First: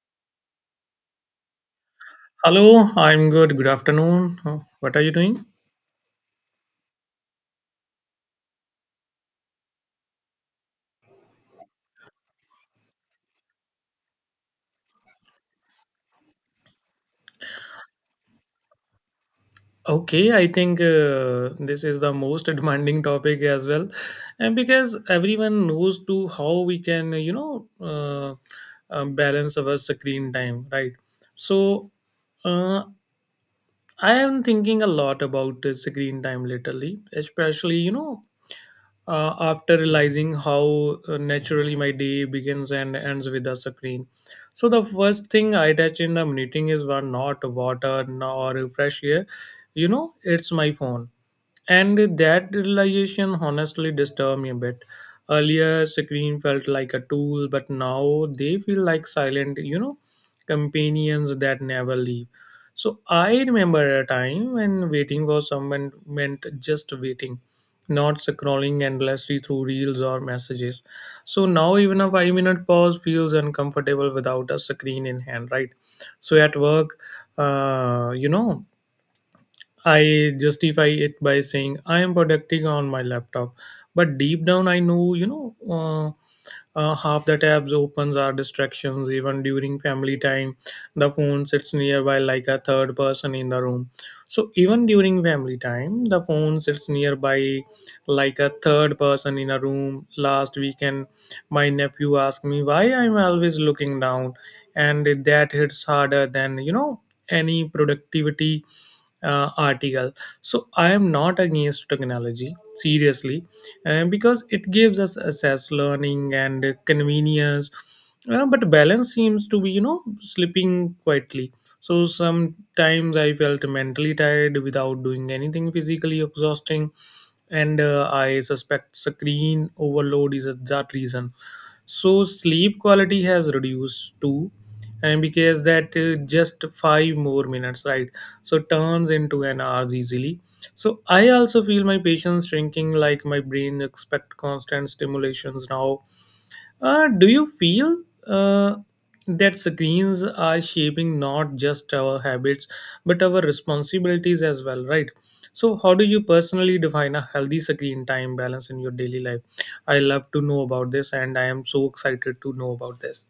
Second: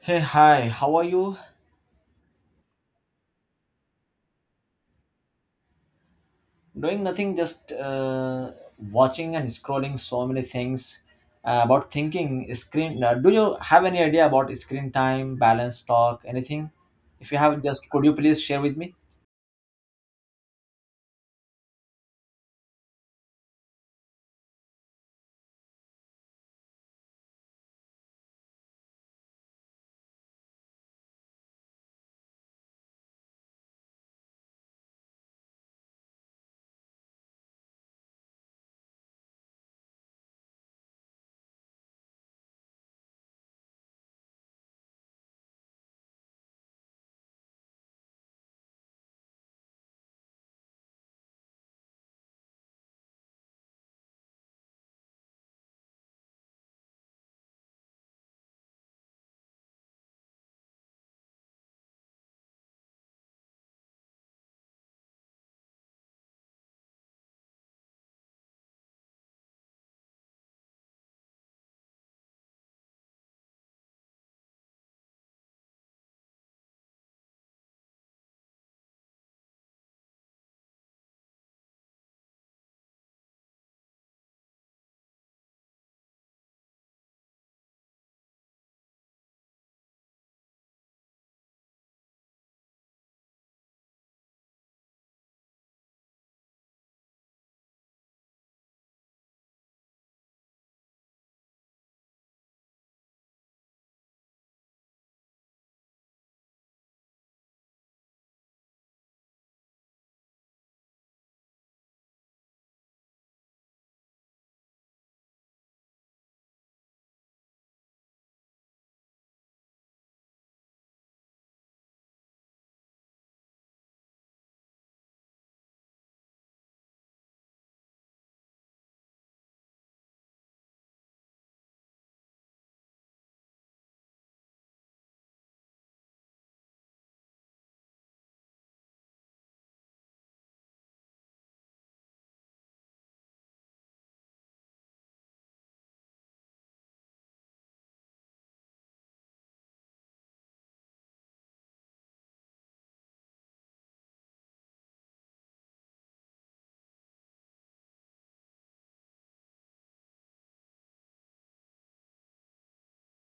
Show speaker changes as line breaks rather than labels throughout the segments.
Hey, hi, how are you?
Hello, I'm good. Good afternoon. What are you doing?
Doing nothing, just watching and scrolling so many things about thinking screen. Do you have any idea about screen time, balance, talk, anything? If you have, just could you please share with me?
Okay, I think this is the most demanding topic as well, and because everyone knows to how we can, balance our screen time, right? So, uh, I am thinking a lot about the screen time lately, especially, after realizing how naturally my day begins and ends with the screen. So the first thing I touch in the meeting is one not water nor fresh air. You know, it's my phone. And that realization honestly disturbed me a bit. Earlier, screen felt like a tool, but now they feel like silent, you know, companions that never leave. So I remember a time when waiting for someone meant just waiting, not scrolling endlessly through reels or messages. So now even a 5 minute pause feels uncomfortable without a screen in hand, right? So at work, uh, you know, I justify it by saying I am productive on my laptop, but deep down I know, half the tabs opens are distractions even during family time. The phone sits nearby like a third person in the room. So even during family time, the phone sits nearby like a third person in a room. Last weekend, my nephew asked me why I'm always looking down, and that hits harder than you know any productivity article. So I am not against technology seriously, because it gives us access learning and convenience but balance seems to be you know slipping quietly. So sometimes I felt mentally tired without doing anything physically exhausting, and I suspect screen overload is that reason. So sleep quality has reduced too, and because that just five more minutes, right? So turns into an hours easily. So I also feel my patience shrinking, like my brain expect constant stimulations now. Do you feel that screens are shaping not just our habits but our responsibilities as well, right? So how do you personally define a healthy screen time balance in your daily life? I love to know about this, and I am so excited to know about this.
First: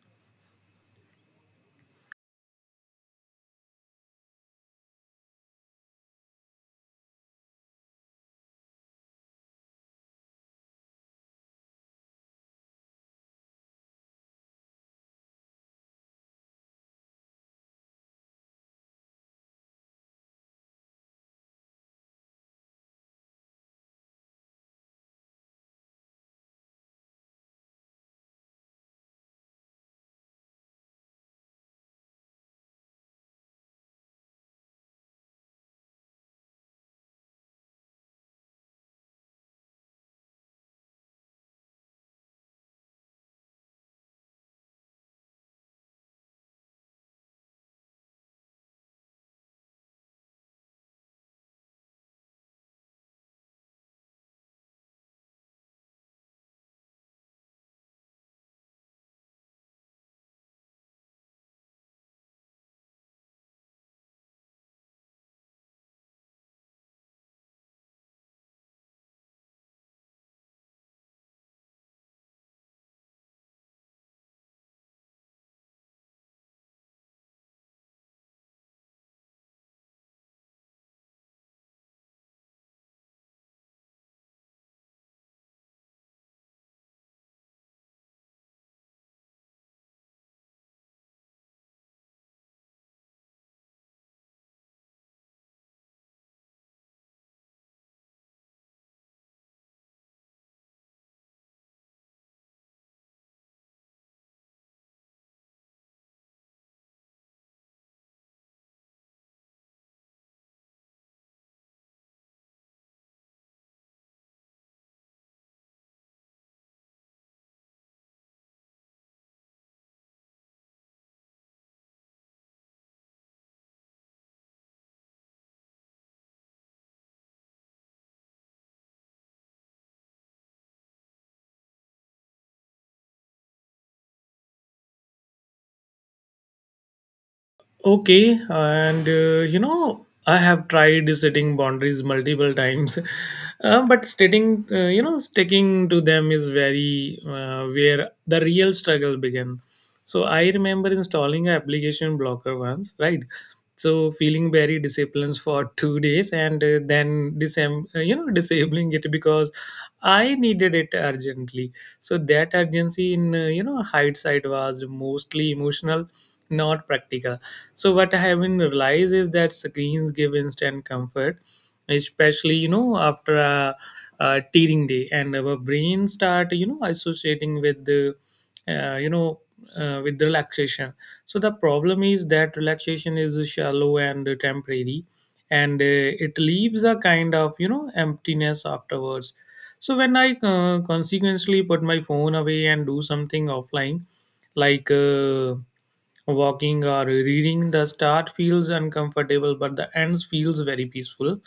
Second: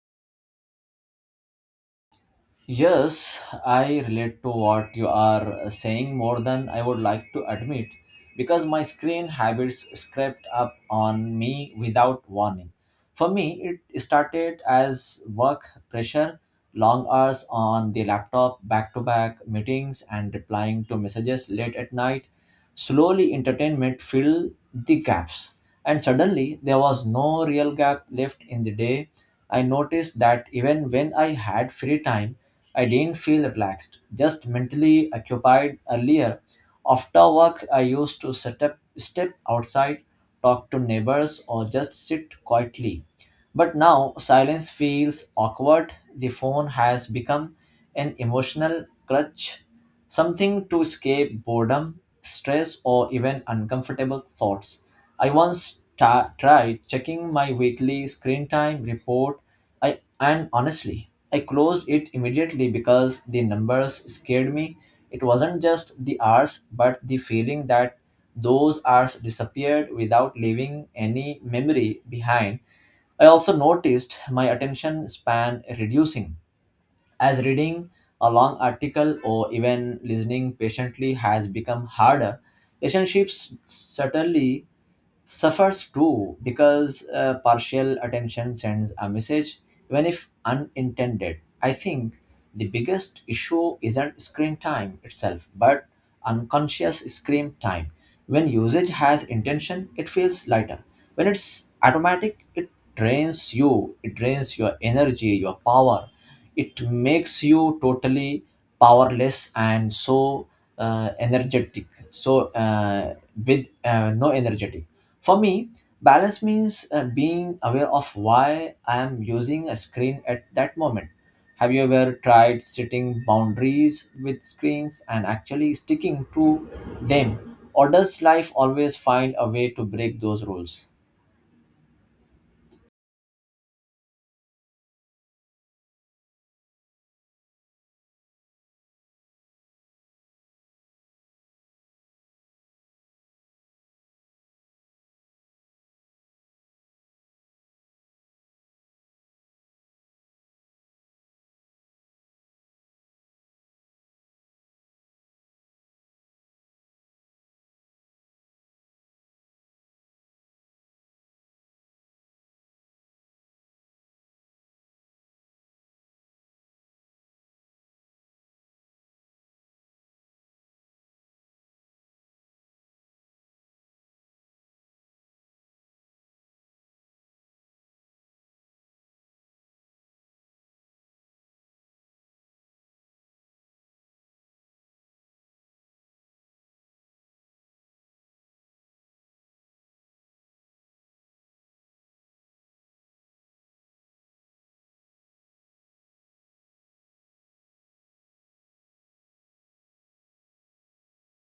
Yes, I relate to what you are saying more than I would like to admit because my screen habits crept up on me without warning. For me, it started as work pressure, long hours on the laptop, back to back meetings, and replying to messages late at night. Slowly, entertainment filled the gaps, and suddenly there was no real gap left in the day. I noticed that even when I had free time, I didn't feel relaxed, just mentally occupied earlier. After work, I used to set up, step outside, talk to neighbors, or just sit quietly. But now silence feels awkward. The phone has become an emotional crutch, something to escape boredom, stress, or even uncomfortable thoughts. I once tried checking my weekly screen time report and honestly, I closed it immediately because the numbers scared me. It wasn't just the hours, but the feeling that those hours disappeared without leaving any memory behind. I also noticed my attention span reducing as reading a long article or even listening patiently has become harder. Relationships certainly suffers too because partial attention sends a message even if unintended. I think the biggest issue isn't screen time itself but unconscious screen time. When usage has intention it feels lighter, when it's automatic it drains you, it drains your energy, your power. It makes you totally powerless and so energetic, so with no energetic. For me balance means being aware of why I am using a screen at that moment. Have you ever tried setting boundaries with screens and actually sticking to them, or does life always find a way to break those rules?
Okay, and you know, I have tried setting boundaries multiple times, but stating, you know, sticking to them is very where the real struggle began. So I remember installing an application blocker once, right? So feeling very disciplined for 2 days, and then you know, disabling it because I needed it urgently. So that urgency in you know hindsight was mostly emotional, not practical. So what I have been realized is that screens give instant comfort, especially you know after a tearing day, and our brain start you know associating with the uh, you know with relaxation. So the problem is that relaxation is shallow and temporary, and it leaves a kind of you know emptiness afterwards. So when I consequently put my phone away and do something offline, like walking or reading, the start feels uncomfortable, but the ends feels very peaceful.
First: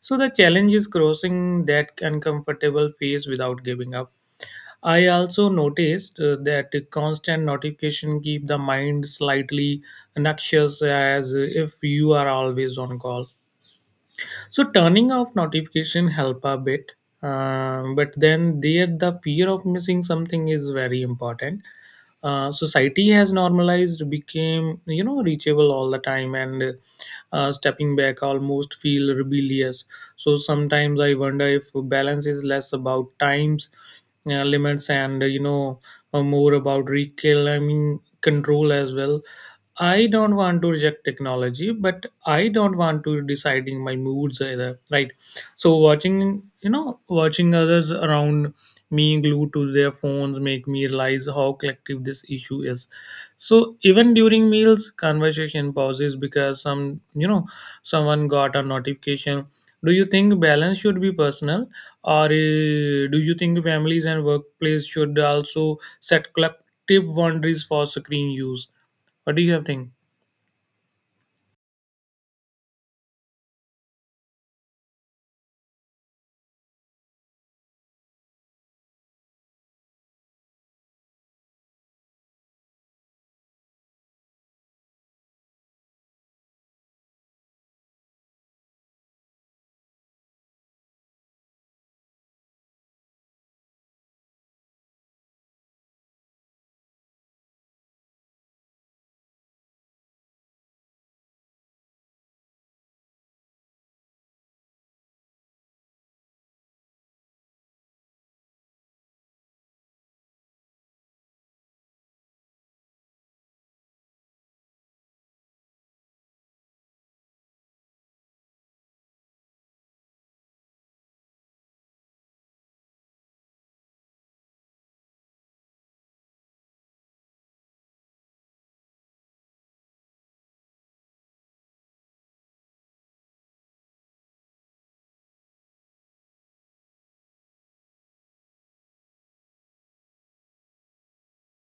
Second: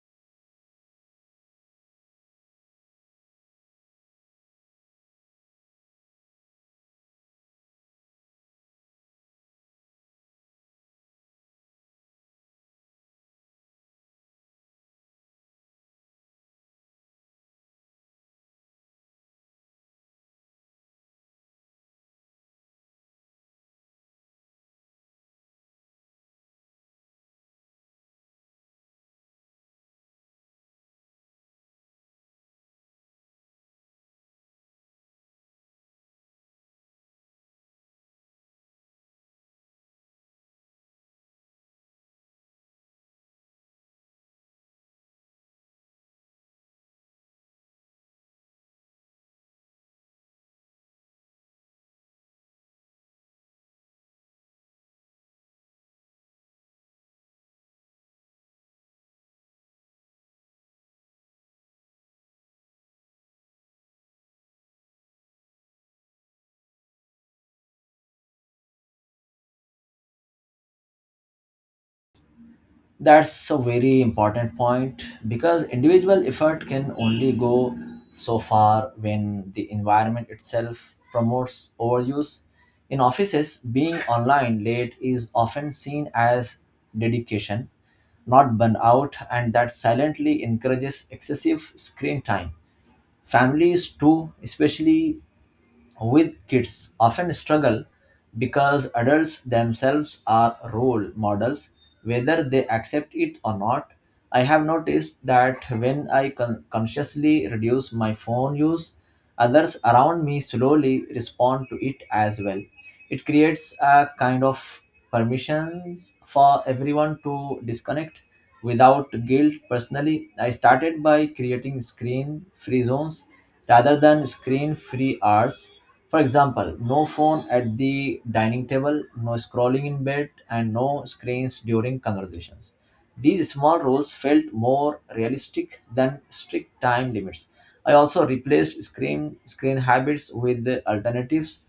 So the challenge is crossing that uncomfortable phase without giving up. I also noticed that constant notification keep the mind slightly noxious, as if you are always on call. So turning off notification help a bit, but then there the fear of missing something is very important. Society has normalized became you know reachable all the time, and stepping back almost feel rebellious. So sometimes I wonder if balance is less about times limits, and more about reclaiming control as well. I don't want to reject technology, but I don't want to deciding my moods either. Right. So watching, you know, watching others around me glued to their phones make me realize how collective this issue is. So even during meals, conversation pauses because some, you know, someone got a notification. Do you think balance should be personal, or do you think families and workplace should also set collective boundaries for screen use? What do you have think?
That's a very important point because individual effort can only go so far when the environment itself promotes overuse. In offices, being online late is often seen as dedication, not burnout, and that silently encourages excessive screen time. Families, too, especially with kids often struggle because adults themselves are role models, whether they accept it or not. I have noticed that when I consciously reduce my phone use, others around me slowly respond to it as well. It creates a kind of permissions for everyone to disconnect without guilt. Personally I started by creating screen free zones rather than screen free hours. For example, no phone at the dining table, no scrolling in bed, and no screens during conversations. These small rules felt more realistic than strict time limits. I also replaced screen habits with the alternatives,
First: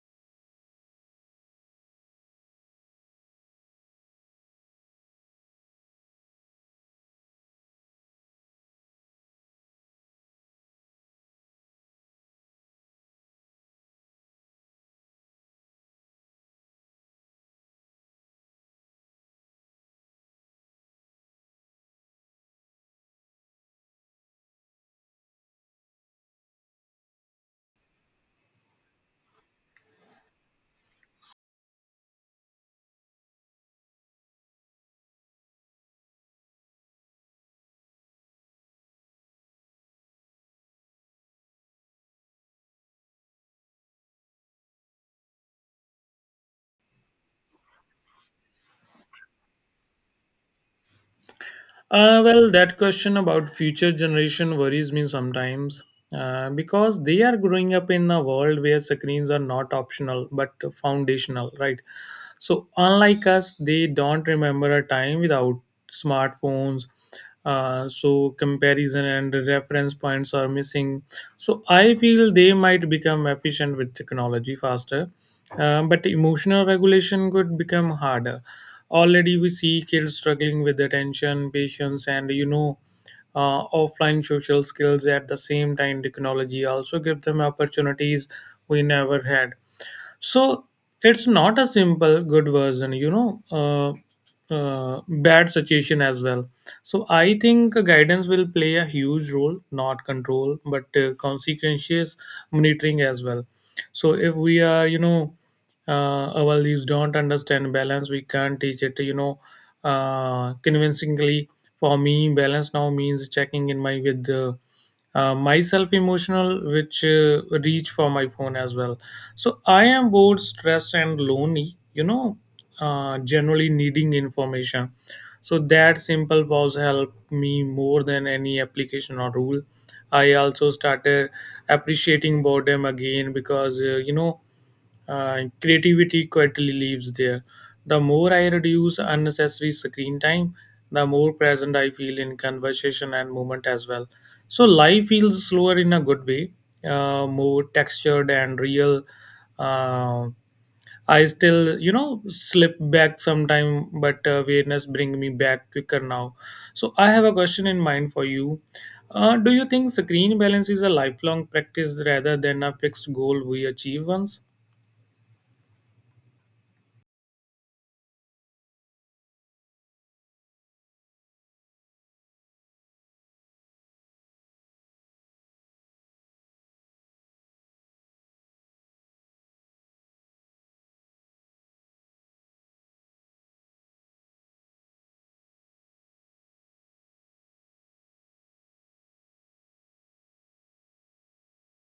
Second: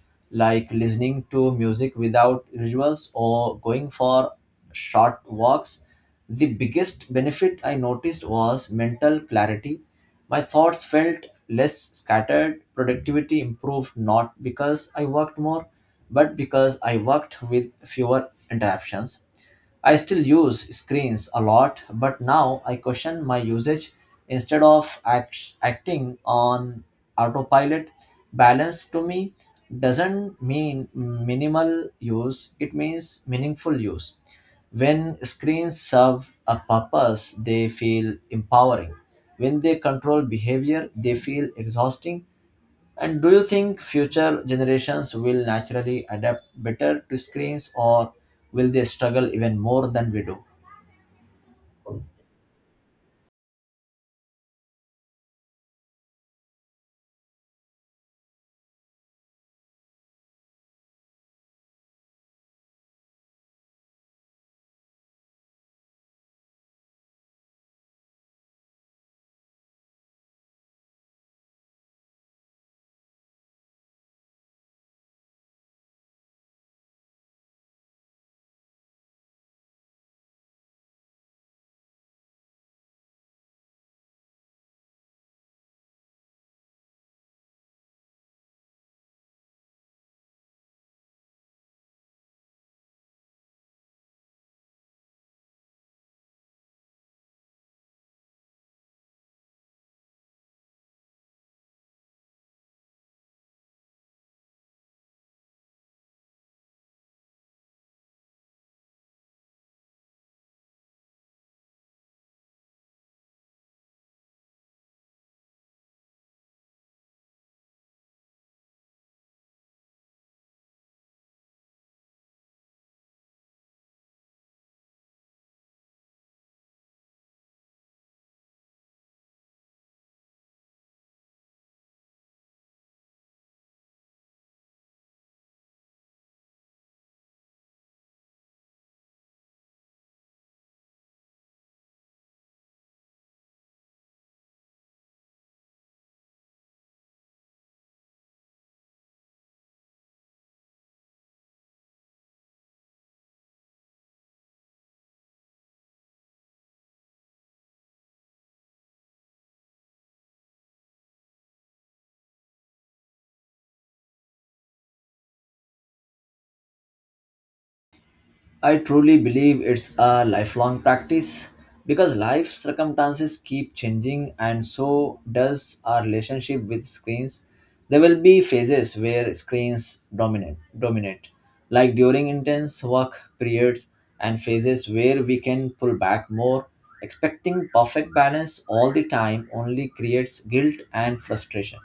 like listening to music without visuals or going for short walks. The biggest benefit I noticed was mental clarity. My thoughts felt less scattered, productivity improved not because I worked more, but because I worked with fewer interruptions. I still use screens a lot, but now I question my usage instead of acting on autopilot. Balance to me doesn't mean minimal use, it means meaningful use. When screens serve a purpose, they feel empowering. When they control behavior, they feel exhausting. And do you think future generations will naturally adapt better to screens or will they struggle even more than we do?
Well, that question about future generation worries me sometimes, because they are growing up in a world where screens are not optional but foundational, right? So unlike us, they don't remember a time without smartphones. So comparison and reference points are missing. So I feel they might become efficient with technology faster, but emotional regulation could become harder. Already we see kids struggling with attention, patience, and you know offline social skills. At the same time, technology also give them opportunities we never had. So it's not a simple good version you know bad situation as well. So I think guidance will play a huge role, not control but consequences monitoring as well. So if we are our leaves don't understand balance, we can't teach it you know convincingly. For me, balance now means checking in my with myself emotional which reach for my phone as well. So I am bored, stressed, and lonely, generally needing information. So that simple pause helped me more than any application or rule. I also started appreciating boredom again because, creativity quietly lives there. The more I reduce unnecessary screen time, the more present I feel in conversation and movement as well. So life feels slower in a good way, more textured and real. Uh, I still, you know, slip back sometime, but awareness bring me back quicker now. So I have a question in mind for you. Do you think screen balance is a lifelong practice rather than a fixed goal we achieve once?
I truly believe it's a lifelong practice because life circumstances keep changing and so does our relationship with screens. There will be phases where screens dominate like during intense work periods, and phases where we can pull back more. Expecting perfect balance all the time only creates guilt and frustration.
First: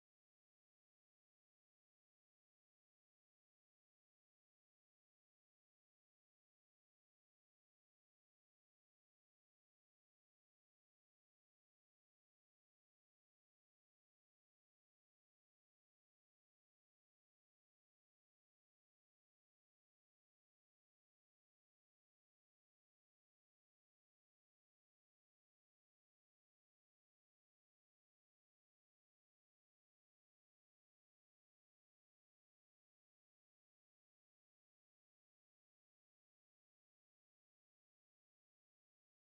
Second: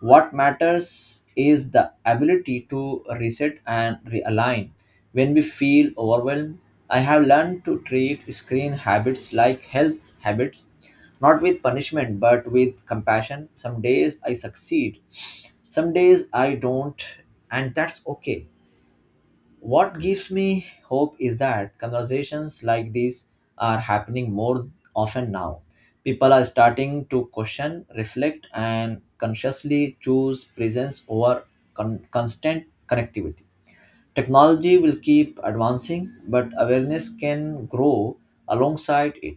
What matters is the ability to reset and realign. When we feel overwhelmed, I have learned to treat screen habits like health habits, not with punishment but with compassion. Some days I succeed, some days I don't, and that's okay. What gives me hope is that conversations like these are happening more often now. People are starting to question, reflect, and consciously choose presence over constant connectivity. Technology will keep advancing, but awareness can grow alongside it.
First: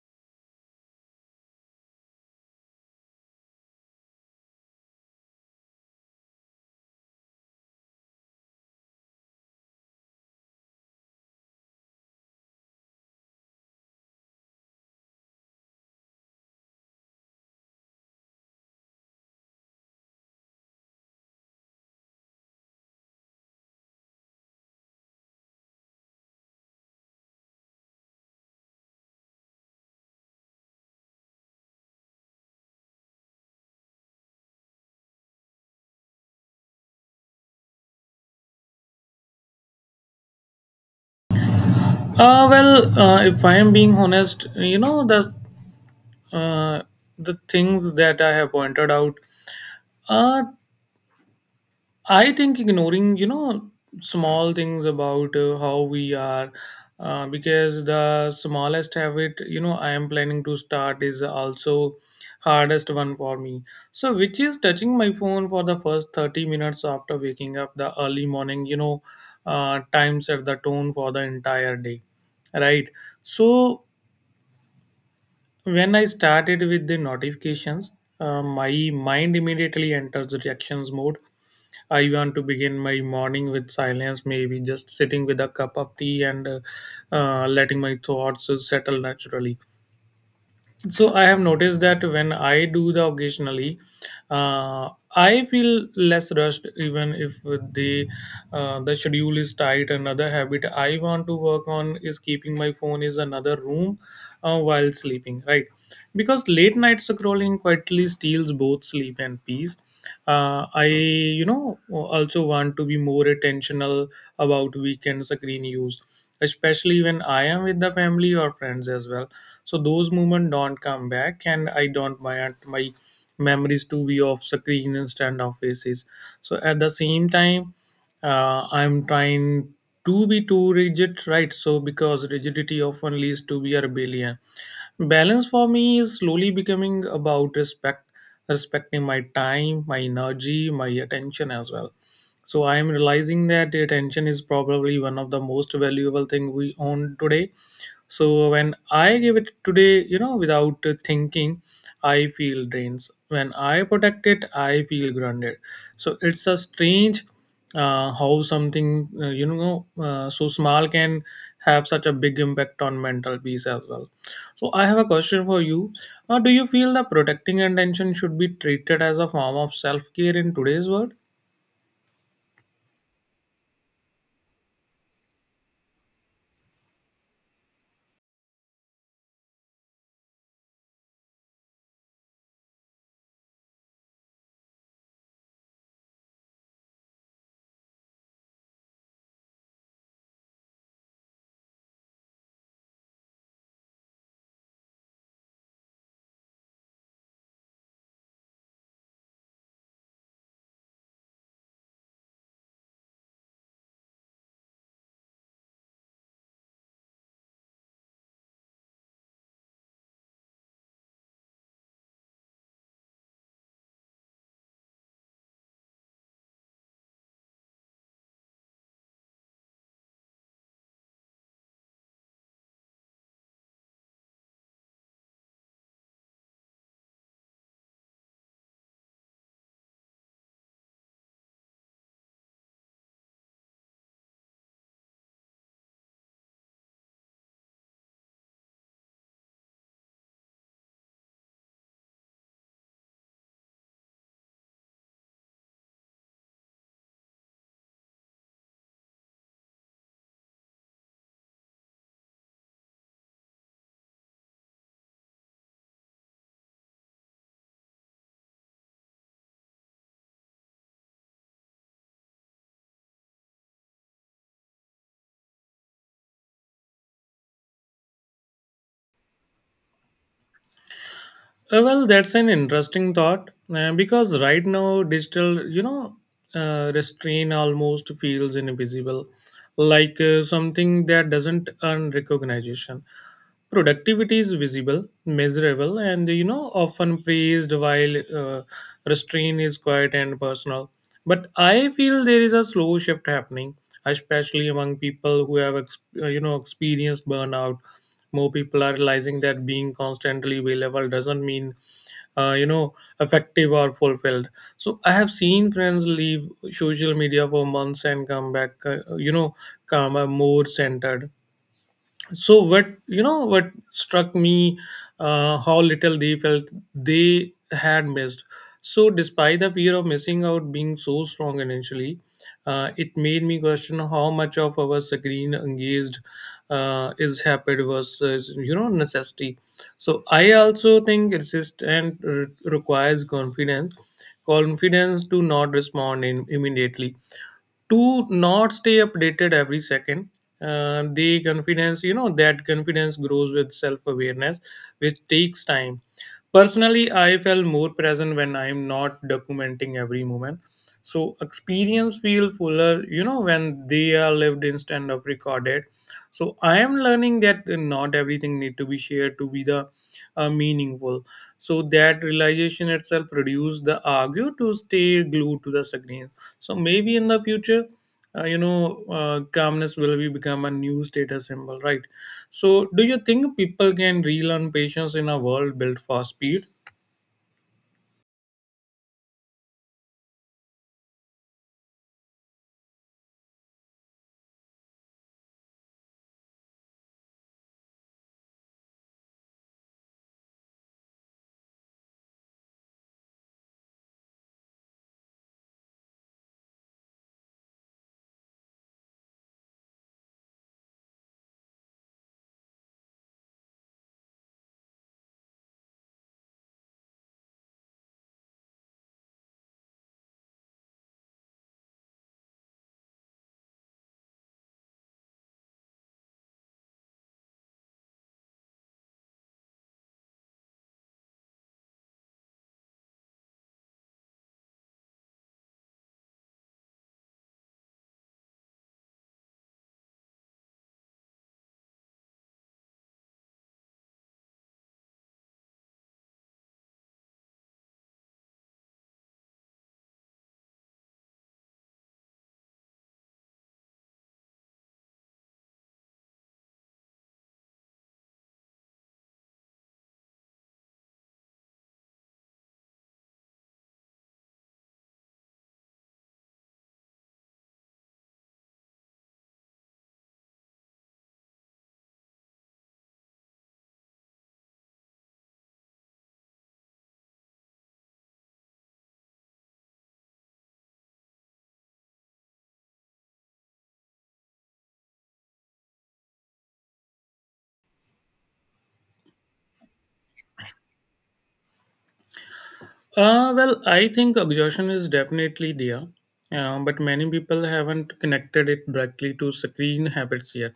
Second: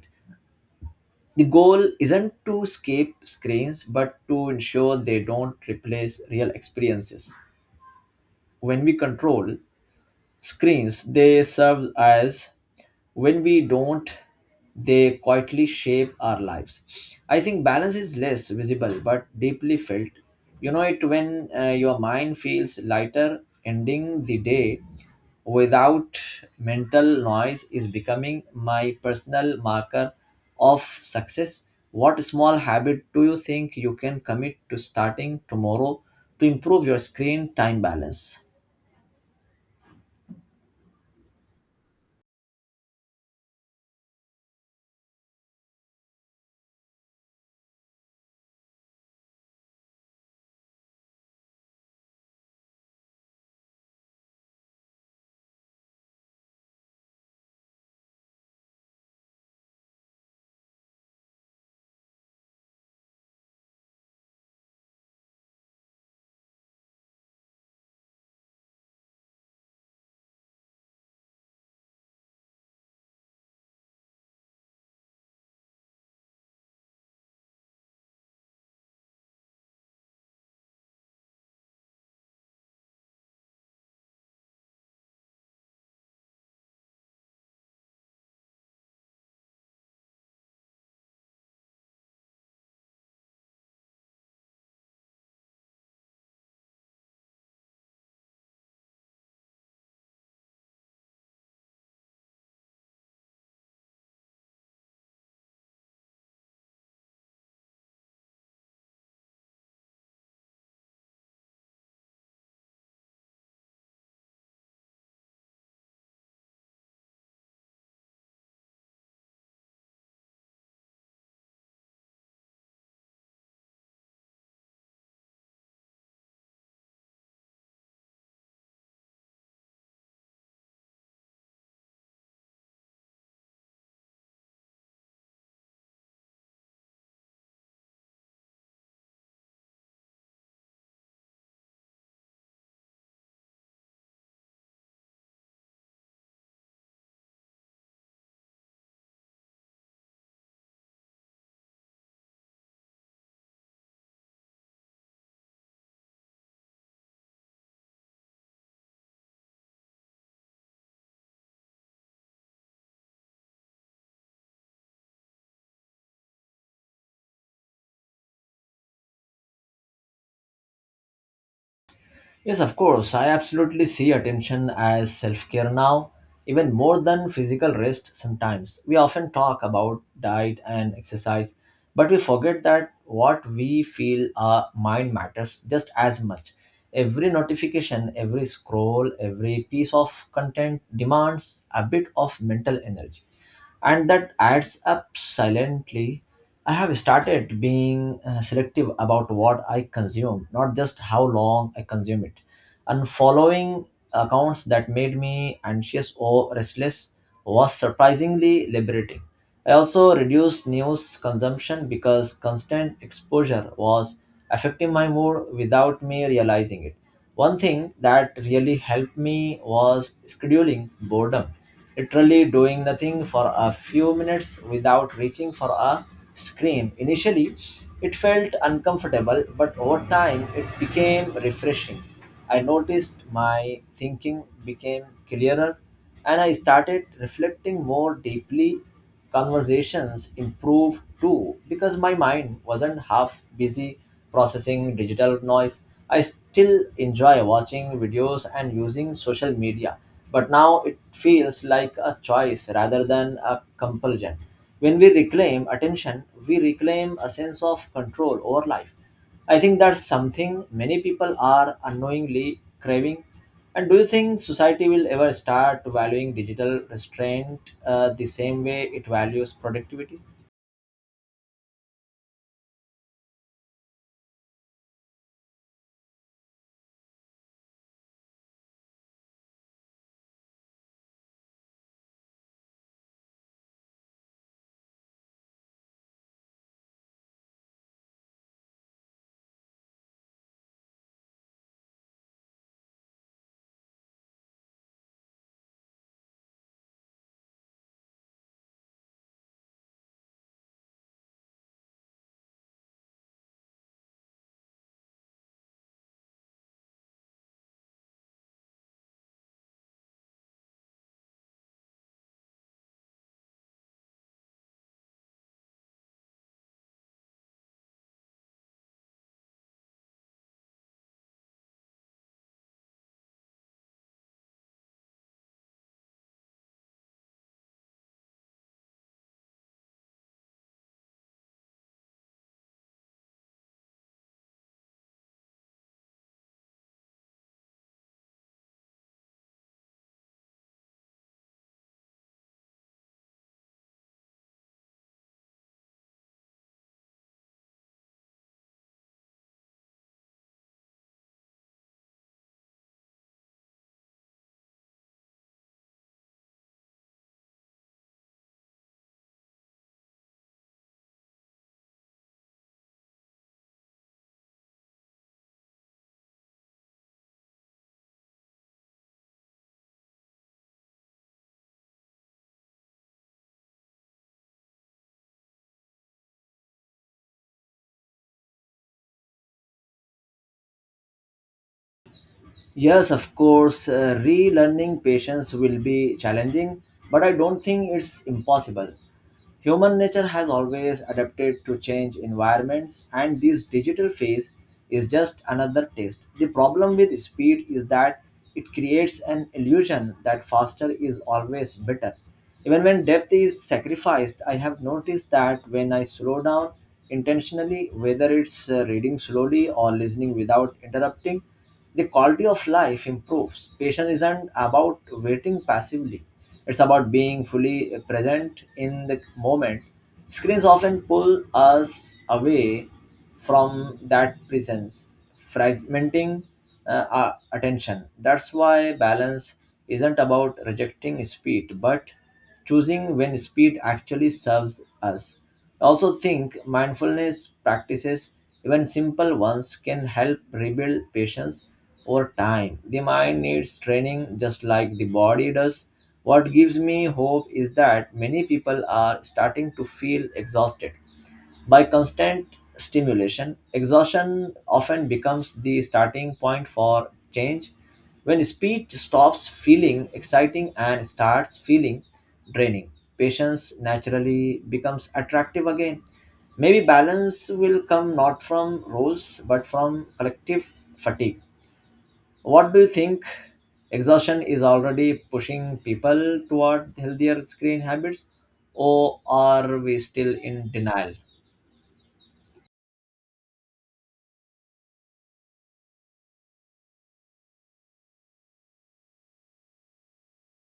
The goal isn't to escape screens, but to ensure they don't replace real experiences. When we control screens, they serve as, when we don't, they quietly shape our lives. I think balance is less visible but deeply felt. You know it when your mind feels lighter. Ending the day without mental noise is becoming my personal marker of success. What small habit do you think you can commit to starting tomorrow to improve your screen time balance?
Well, if I am being honest, you know uh, the things that I have pointed out. Uh, I think ignoring you know small things about how we are, because the smallest habit you know I am planning to start is also hardest one for me. So, which is touching my phone for the first 30 minutes after waking up the early morning. You know, time set the tone for the entire day, right? So when I started with the notifications, my mind immediately enters reactions mode. I want to begin my morning with silence, maybe just sitting with a cup of tea and letting my thoughts settle naturally. So I have noticed that when I do the occasionally, uh, I feel less rushed, even if the schedule is tight. Another habit I want to work on is keeping my phone is another room while sleeping. Right, because late night scrolling quietly steals both sleep and peace. I you know also want to be more attentional about weekend screen use, especially when I am with the family or friends as well. So those moments don't come back, and I don't want my memories to be off screen instead of faces. So at the same time, I'm trying to be too rigid, right? So because rigidity often leads to be a rebellion. Balance for me is slowly becoming about respect, respecting my time, my energy, my attention as well. So I am realizing that attention is probably one of the most valuable thing we own today. So when I give it today, without thinking, I feel drains. When I protect it, I feel grounded. So it's a strange how something so small can have such a big impact on mental peace as well. So I have a question for you. Do you feel that protecting attention should be treated as a form of self-care in today's world?
Yes, of course. I absolutely see attention as self care now, even more than physical rest sometimes. We often talk about diet and exercise, but we forget that what we feel our mind matters just as much. Every notification, every scroll, every piece of content demands a bit of mental energy and that adds up silently. I have started being selective about what I consume, not just how long I consume it. And following accounts that made me anxious or restless was surprisingly liberating. I also reduced news consumption because constant exposure was affecting my mood without me realizing it. One thing that really helped me was scheduling boredom, literally doing nothing for a few minutes without reaching for a screen. Initially, it felt uncomfortable, but over time, it became refreshing. I noticed my thinking became clearer and I started reflecting more deeply. Conversations improved too because my mind wasn't half busy processing digital noise. I still enjoy watching videos and using social media, but now it feels like a choice rather than a compulsion. When we reclaim attention, we reclaim a sense of control over life. I think that's something many people are unknowingly craving. And do you think society will ever start valuing digital restraint the same way it values productivity?
Well, that's an interesting thought because right now digital, restraint almost feels invisible, like something that doesn't earn recognition. Productivity is visible, measurable, and you know, often praised, while restraint is quiet and personal. But I feel there is a slow shift happening, especially among people who have you know, experienced burnout. More people are realizing that being constantly available doesn't mean uh, you know effective or fulfilled. So I have seen friends leave social media for months and come back, you know, calmer, more centered. So what, you know, what struck me, how little they felt they had missed. So despite the fear of missing out being so strong initially, it made me question how much of our screen engaged is habit versus, you know, necessity. So I also think resist and requires confidence, confidence to not respond in, immediately, to not stay updated every second. The confidence, you know, that confidence grows with self-awareness, which takes time. Personally, I felt more present when I'm not documenting every moment. So experience feel fuller, you know, when they are lived instead of recorded. So I am learning that not everything need to be shared to be the meaningful. So that realization itself reduce the argue to stay glued to the screen. So maybe in the future, calmness will be become a new status symbol, right? So do you think people can relearn patience in a world built for speed?
Yes, of course, relearning patience will be challenging, but I don't think it's impossible. Human nature has always adapted to change environments, and this digital phase is just another test. The problem with speed is that it creates an illusion that faster is always better. Even when depth is sacrificed, I have noticed that when I slow down intentionally, whether it's reading slowly or listening without interrupting, the quality of life improves. Patience isn't about waiting passively, it's about being fully present in the moment. Screens often pull us away from that presence, fragmenting our attention. That's why balance isn't about rejecting speed, but choosing when speed actually serves us. I also think mindfulness practices, even simple ones, can help rebuild patience over time. The mind needs training just like the body does. What gives me hope is that many people are starting to feel exhausted by constant stimulation. Exhaustion often becomes the starting point for change. When speed stops feeling exciting and starts feeling draining, patience naturally becomes attractive again. Maybe balance will come not from rules but from collective fatigue. What do you think? Exhaustion is already pushing people toward healthier screen habits, or are we still in denial?
Well, I think exhaustion is definitely there, but many people haven't connected it directly to screen habits yet.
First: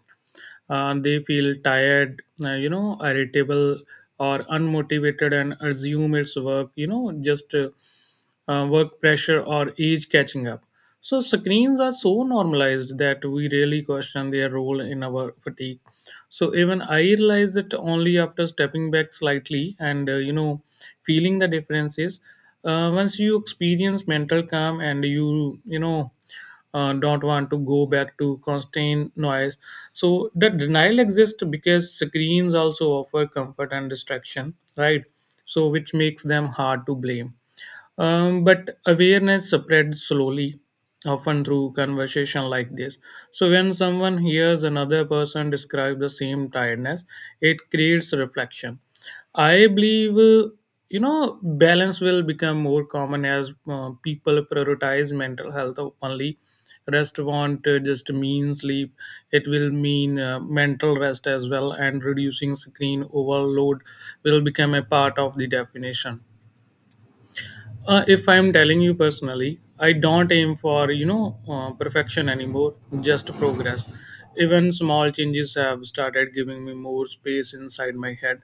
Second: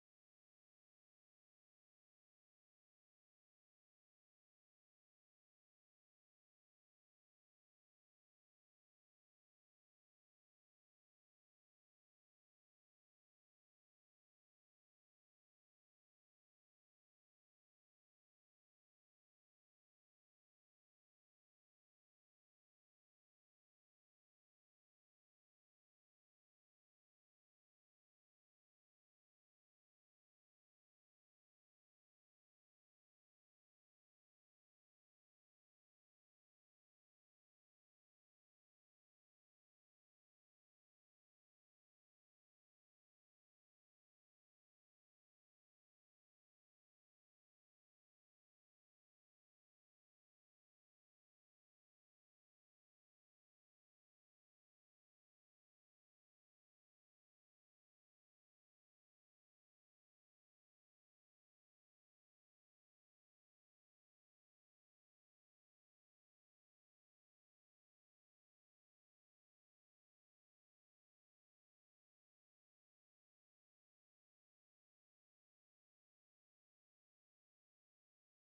They feel tired, you know, irritable or unmotivated, and assume it's work, you know, just work pressure or age catching up. So screens are so normalized that we really question their role in our fatigue. So even I realized it only after stepping back slightly and you know, feeling the differences. Once you experience mental calm and you know, don't want to go back to constant noise. So the denial exists because screens also offer comfort and distraction, right? So which makes them hard to blame. But awareness spreads slowly, often through conversation like this. So when someone hears another person describe the same tiredness, it creates reflection. I believe, you know, balance will become more common as people prioritize mental health openly. Rest won't just mean sleep, it will mean mental rest as well, and reducing screen overload will become a part of the definition. If I'm telling you personally, I don't aim for, you know, perfection anymore, just progress. Even small changes have started giving me more space inside my head.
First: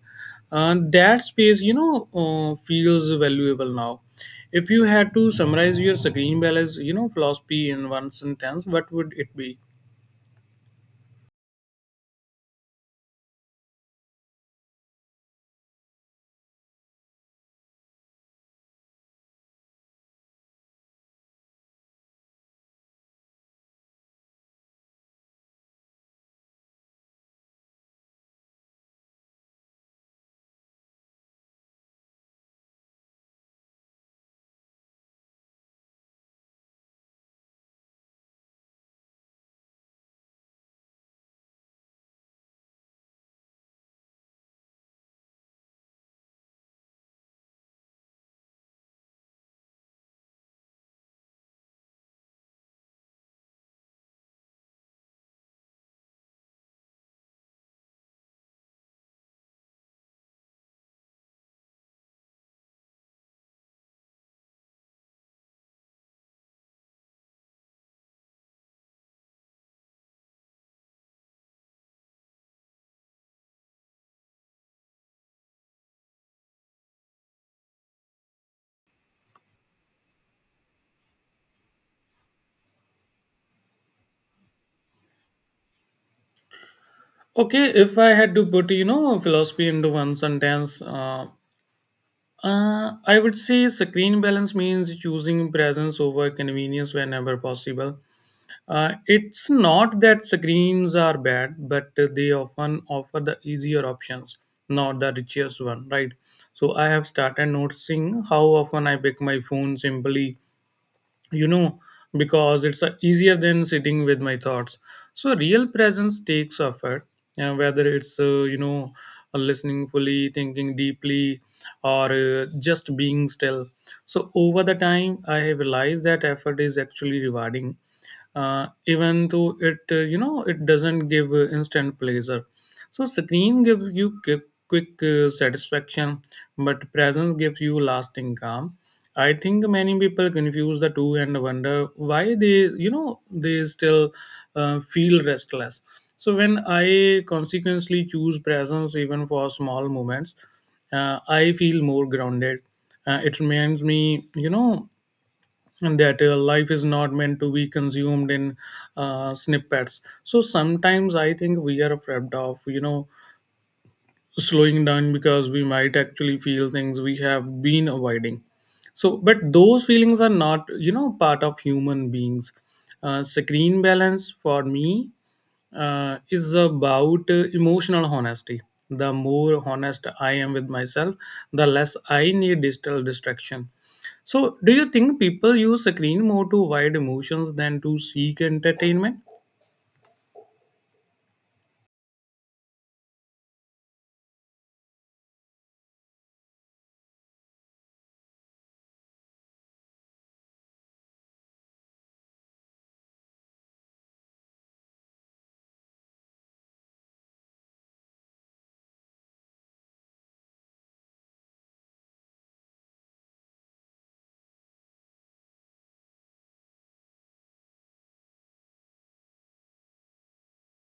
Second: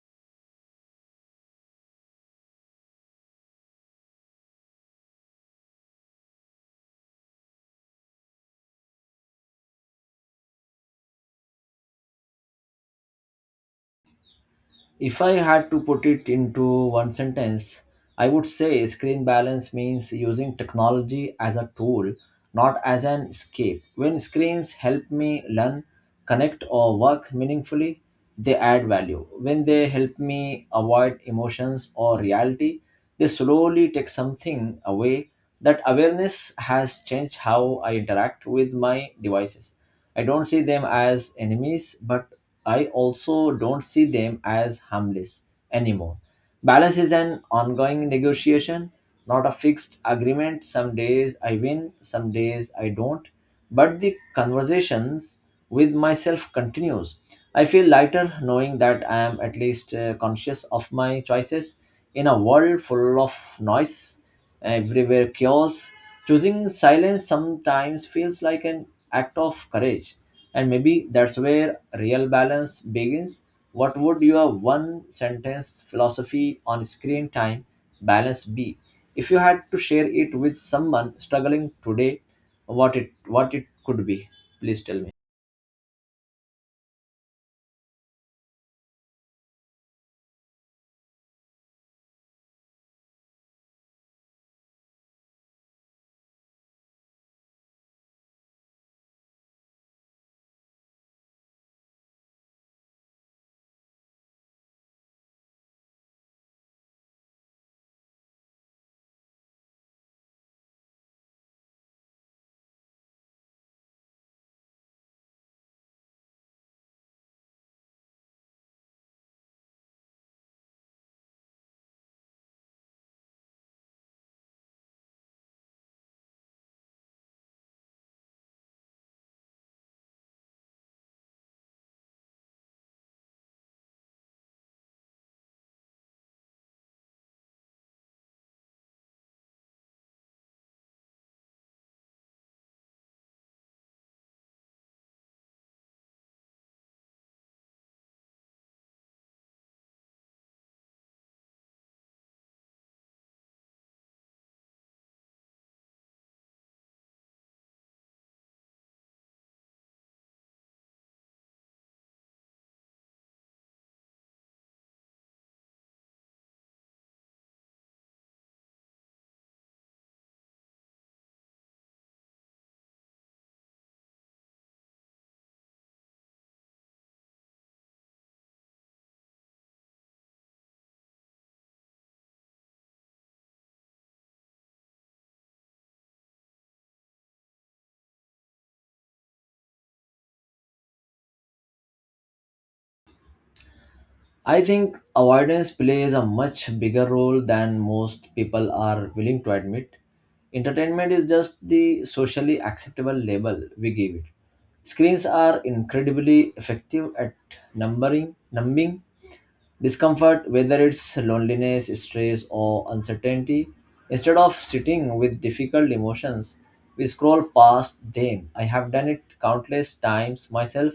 That space, you know, feels valuable now. If you had to summarize your screen balance, you know, philosophy in one sentence, what would it be?
If I had to put it into one sentence, I would say screen balance means using technology as a tool, not as an escape. When screens help me learn, connect, or work meaningfully, they add value. When they help me avoid emotions or reality, they slowly take something away. That awareness has changed how I interact with my devices. I don't see them as enemies, but I also don't see them as harmless anymore. Balance is an ongoing negotiation, not a fixed agreement. Some days I win, some days I don't. But the conversations with myself continues. I feel lighter knowing that I am at least conscious of my choices in a world full of noise, everywhere chaos. Choosing silence sometimes feels like an act of courage, and maybe that's where real balance begins. What would your one sentence philosophy on screen time balance be? If you had to share it with someone struggling today, what it could be? Please tell me.
Okay, if I had to put, you know, philosophy into one sentence, I would say screen balance means choosing presence over convenience whenever possible. It's not that screens are bad, but they often offer the easier options, not the richest one, right? So I have started noticing how often I pick my phone simply, you know, because it's easier than sitting with my thoughts. So real presence takes effort, and whether it's listening fully, thinking deeply, or just being still. So over the time, I have realized that effort is actually rewarding, even though it, you know, it doesn't give instant pleasure. So screen gives you quick satisfaction, but presence gives you lasting calm. I think many people confuse the two and wonder why they, you know, they still feel restless. So when I consequently choose presence even for small moments, I feel more grounded. It reminds me, you know, that life is not meant to be consumed in snippets. So sometimes I think we are afraid of, you know, slowing down because we might actually feel things we have been avoiding. So but those feelings are not, you know, part of human beings. Screen balance for me is about emotional honesty. The more honest I am with myself, the less I need digital distraction. So do you think people use screen more to avoid emotions than to seek entertainment?
I think avoidance plays a much bigger role than most people are willing to admit. Entertainment is just the socially acceptable label we give it. Screens are incredibly effective at numbering, numbing discomfort, whether it's loneliness, stress, or uncertainty. Instead of sitting with difficult emotions, we scroll past them. I have done it countless times myself,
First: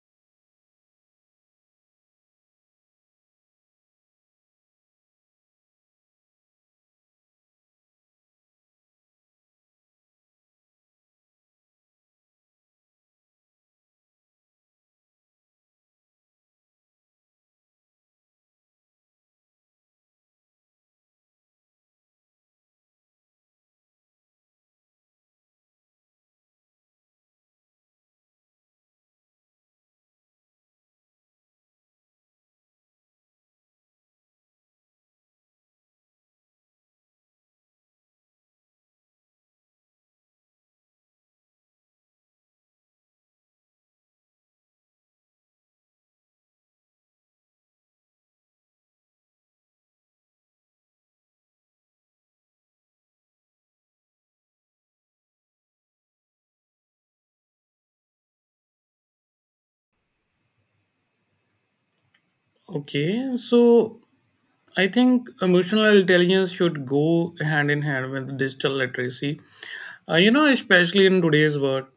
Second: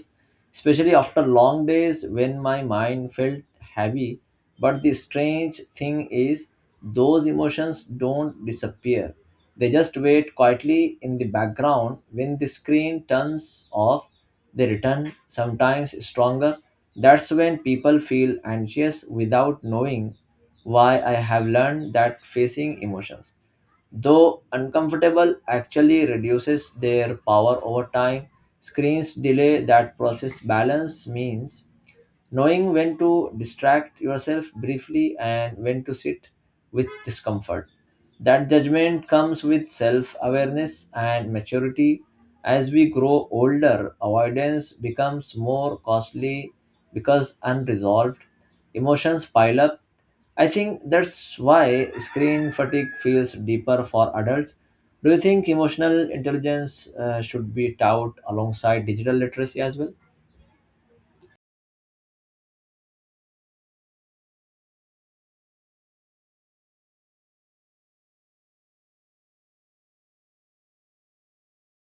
especially after long days when my mind felt heavy. But the strange thing is, those emotions don't disappear. They just wait quietly in the background. When the screen turns off they return sometimes stronger. That's when people feel anxious without knowing why. I have learned that facing emotions, though uncomfortable, actually reduces their power over time. Screens delay that process. Balance means knowing when to distract yourself briefly and when to sit with discomfort. That judgment comes with self awareness and maturity. As we grow older, avoidance becomes more costly because unresolved emotions pile up. I think that's why screen fatigue feels deeper for adults. Do you think emotional intelligence should be taught alongside digital literacy as well?
Okay, so I think emotional intelligence should go hand in hand with digital literacy. You know, especially in today's world,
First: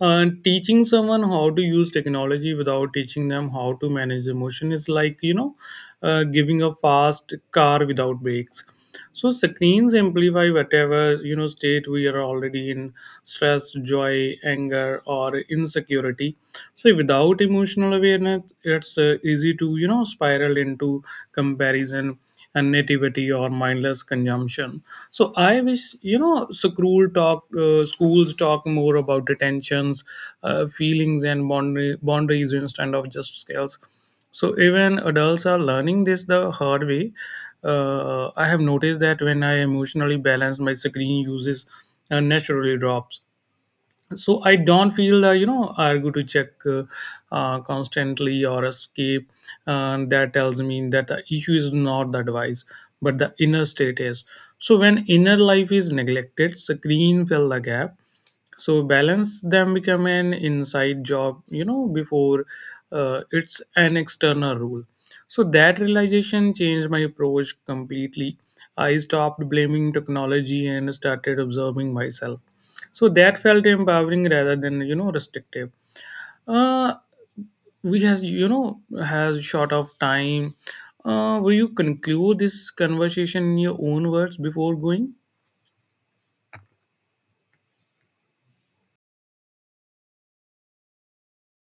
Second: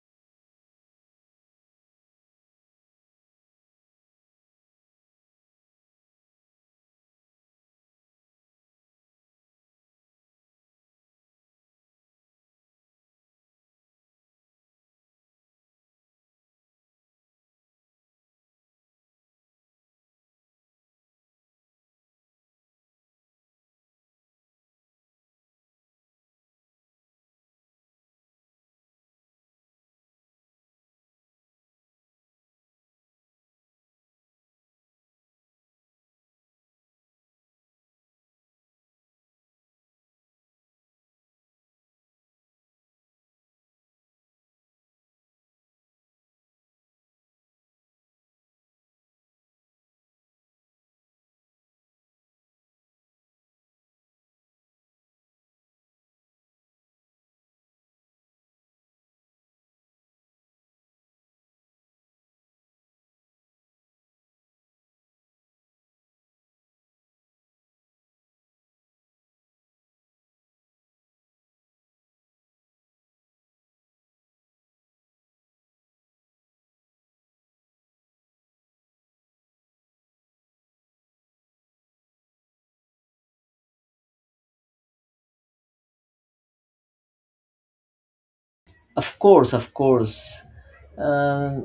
teaching someone how to use technology without teaching them how to manage emotion is like, you know, giving a fast car without brakes. So screens amplify whatever, you know, state we are already in, stress, joy, anger, or insecurity. So without emotional awareness, it's easy to, you know, spiral into comparison and nativity or mindless consumption. So I wish, you know, schools talk more about detentions, feelings, and boundaries instead of just scales. So even adults are learning this the hard way. I have noticed that when I emotionally balance, my screen uses naturally drops. So I don't feel, you know, I go to check, constantly or escape. And that tells me that the issue is not the device, but the inner state is. So when inner life is neglected, screen fill the gap. So balance them become an inside job, you know, before it's an external rule. So that realization changed my approach completely. I stopped blaming technology and started observing myself. So that felt empowering rather than, you know, restrictive. uh, we has, you know, has short of time. Will you conclude this conversation in your own words before going?
Of course, of course. Uh,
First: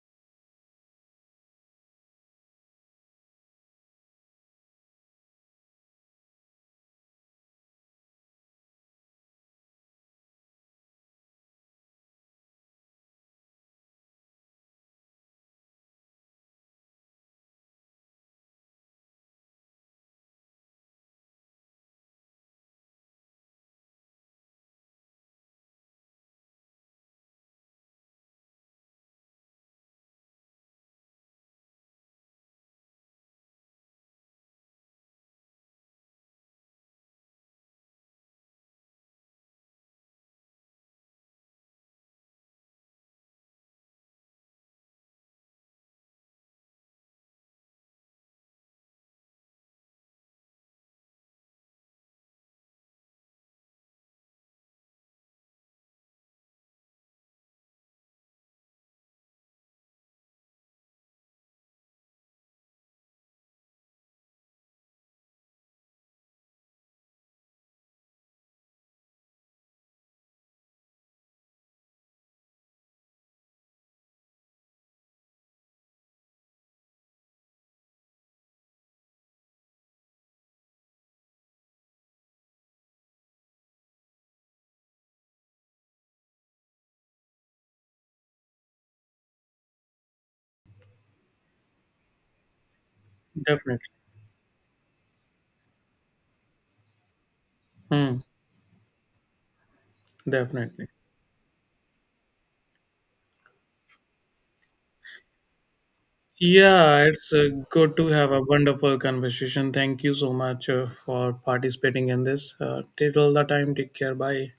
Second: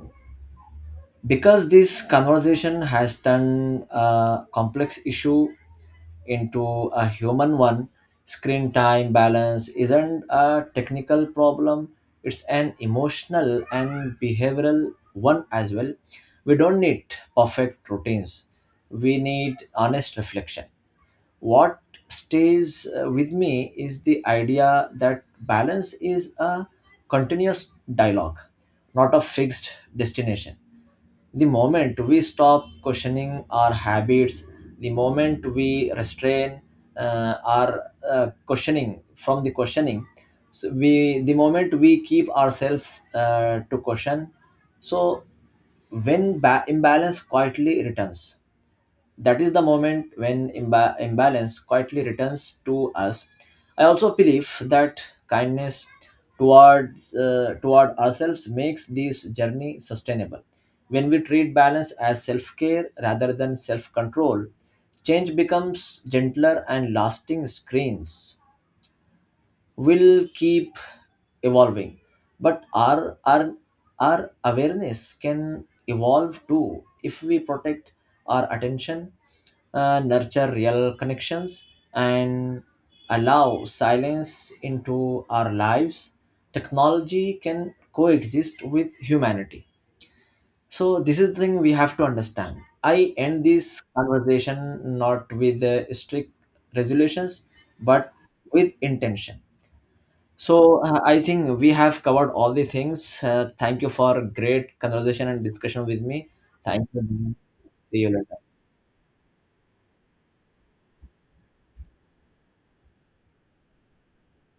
because this conversation has turned a complex issue into a human one, screen time balance isn't a technical problem, it's an emotional and behavioral one as well. We don't need perfect routines, we need honest reflection. What stays with me is the idea that balance is a continuous dialogue, not a fixed destination. The moment we stop questioning our habits, the moment we restrain our questioning from the questioning, so we the moment we keep ourselves to question, so when imbalance quietly returns, that is the moment when imbalance quietly returns to us. I also believe that kindness toward ourselves makes this journey sustainable. When we treat balance as self-care rather than self-control, change becomes gentler and lasting. Screens will keep evolving, but our awareness can evolve too. If we protect our attention, nurture real connections and allow silence into our lives, technology can coexist with humanity. So this is the thing we have to understand. I end
Definitely.
this conversation not with strict resolutions, but
Hmm.
with intention. So
Definitely.
I think we have covered all the things. Thank you for great conversation and discussion with me. Thank
Yeah, it's
you.
good
See
to
you
have a
later.
wonderful conversation. Thank you so much for participating in this. Till the time, take care. Bye.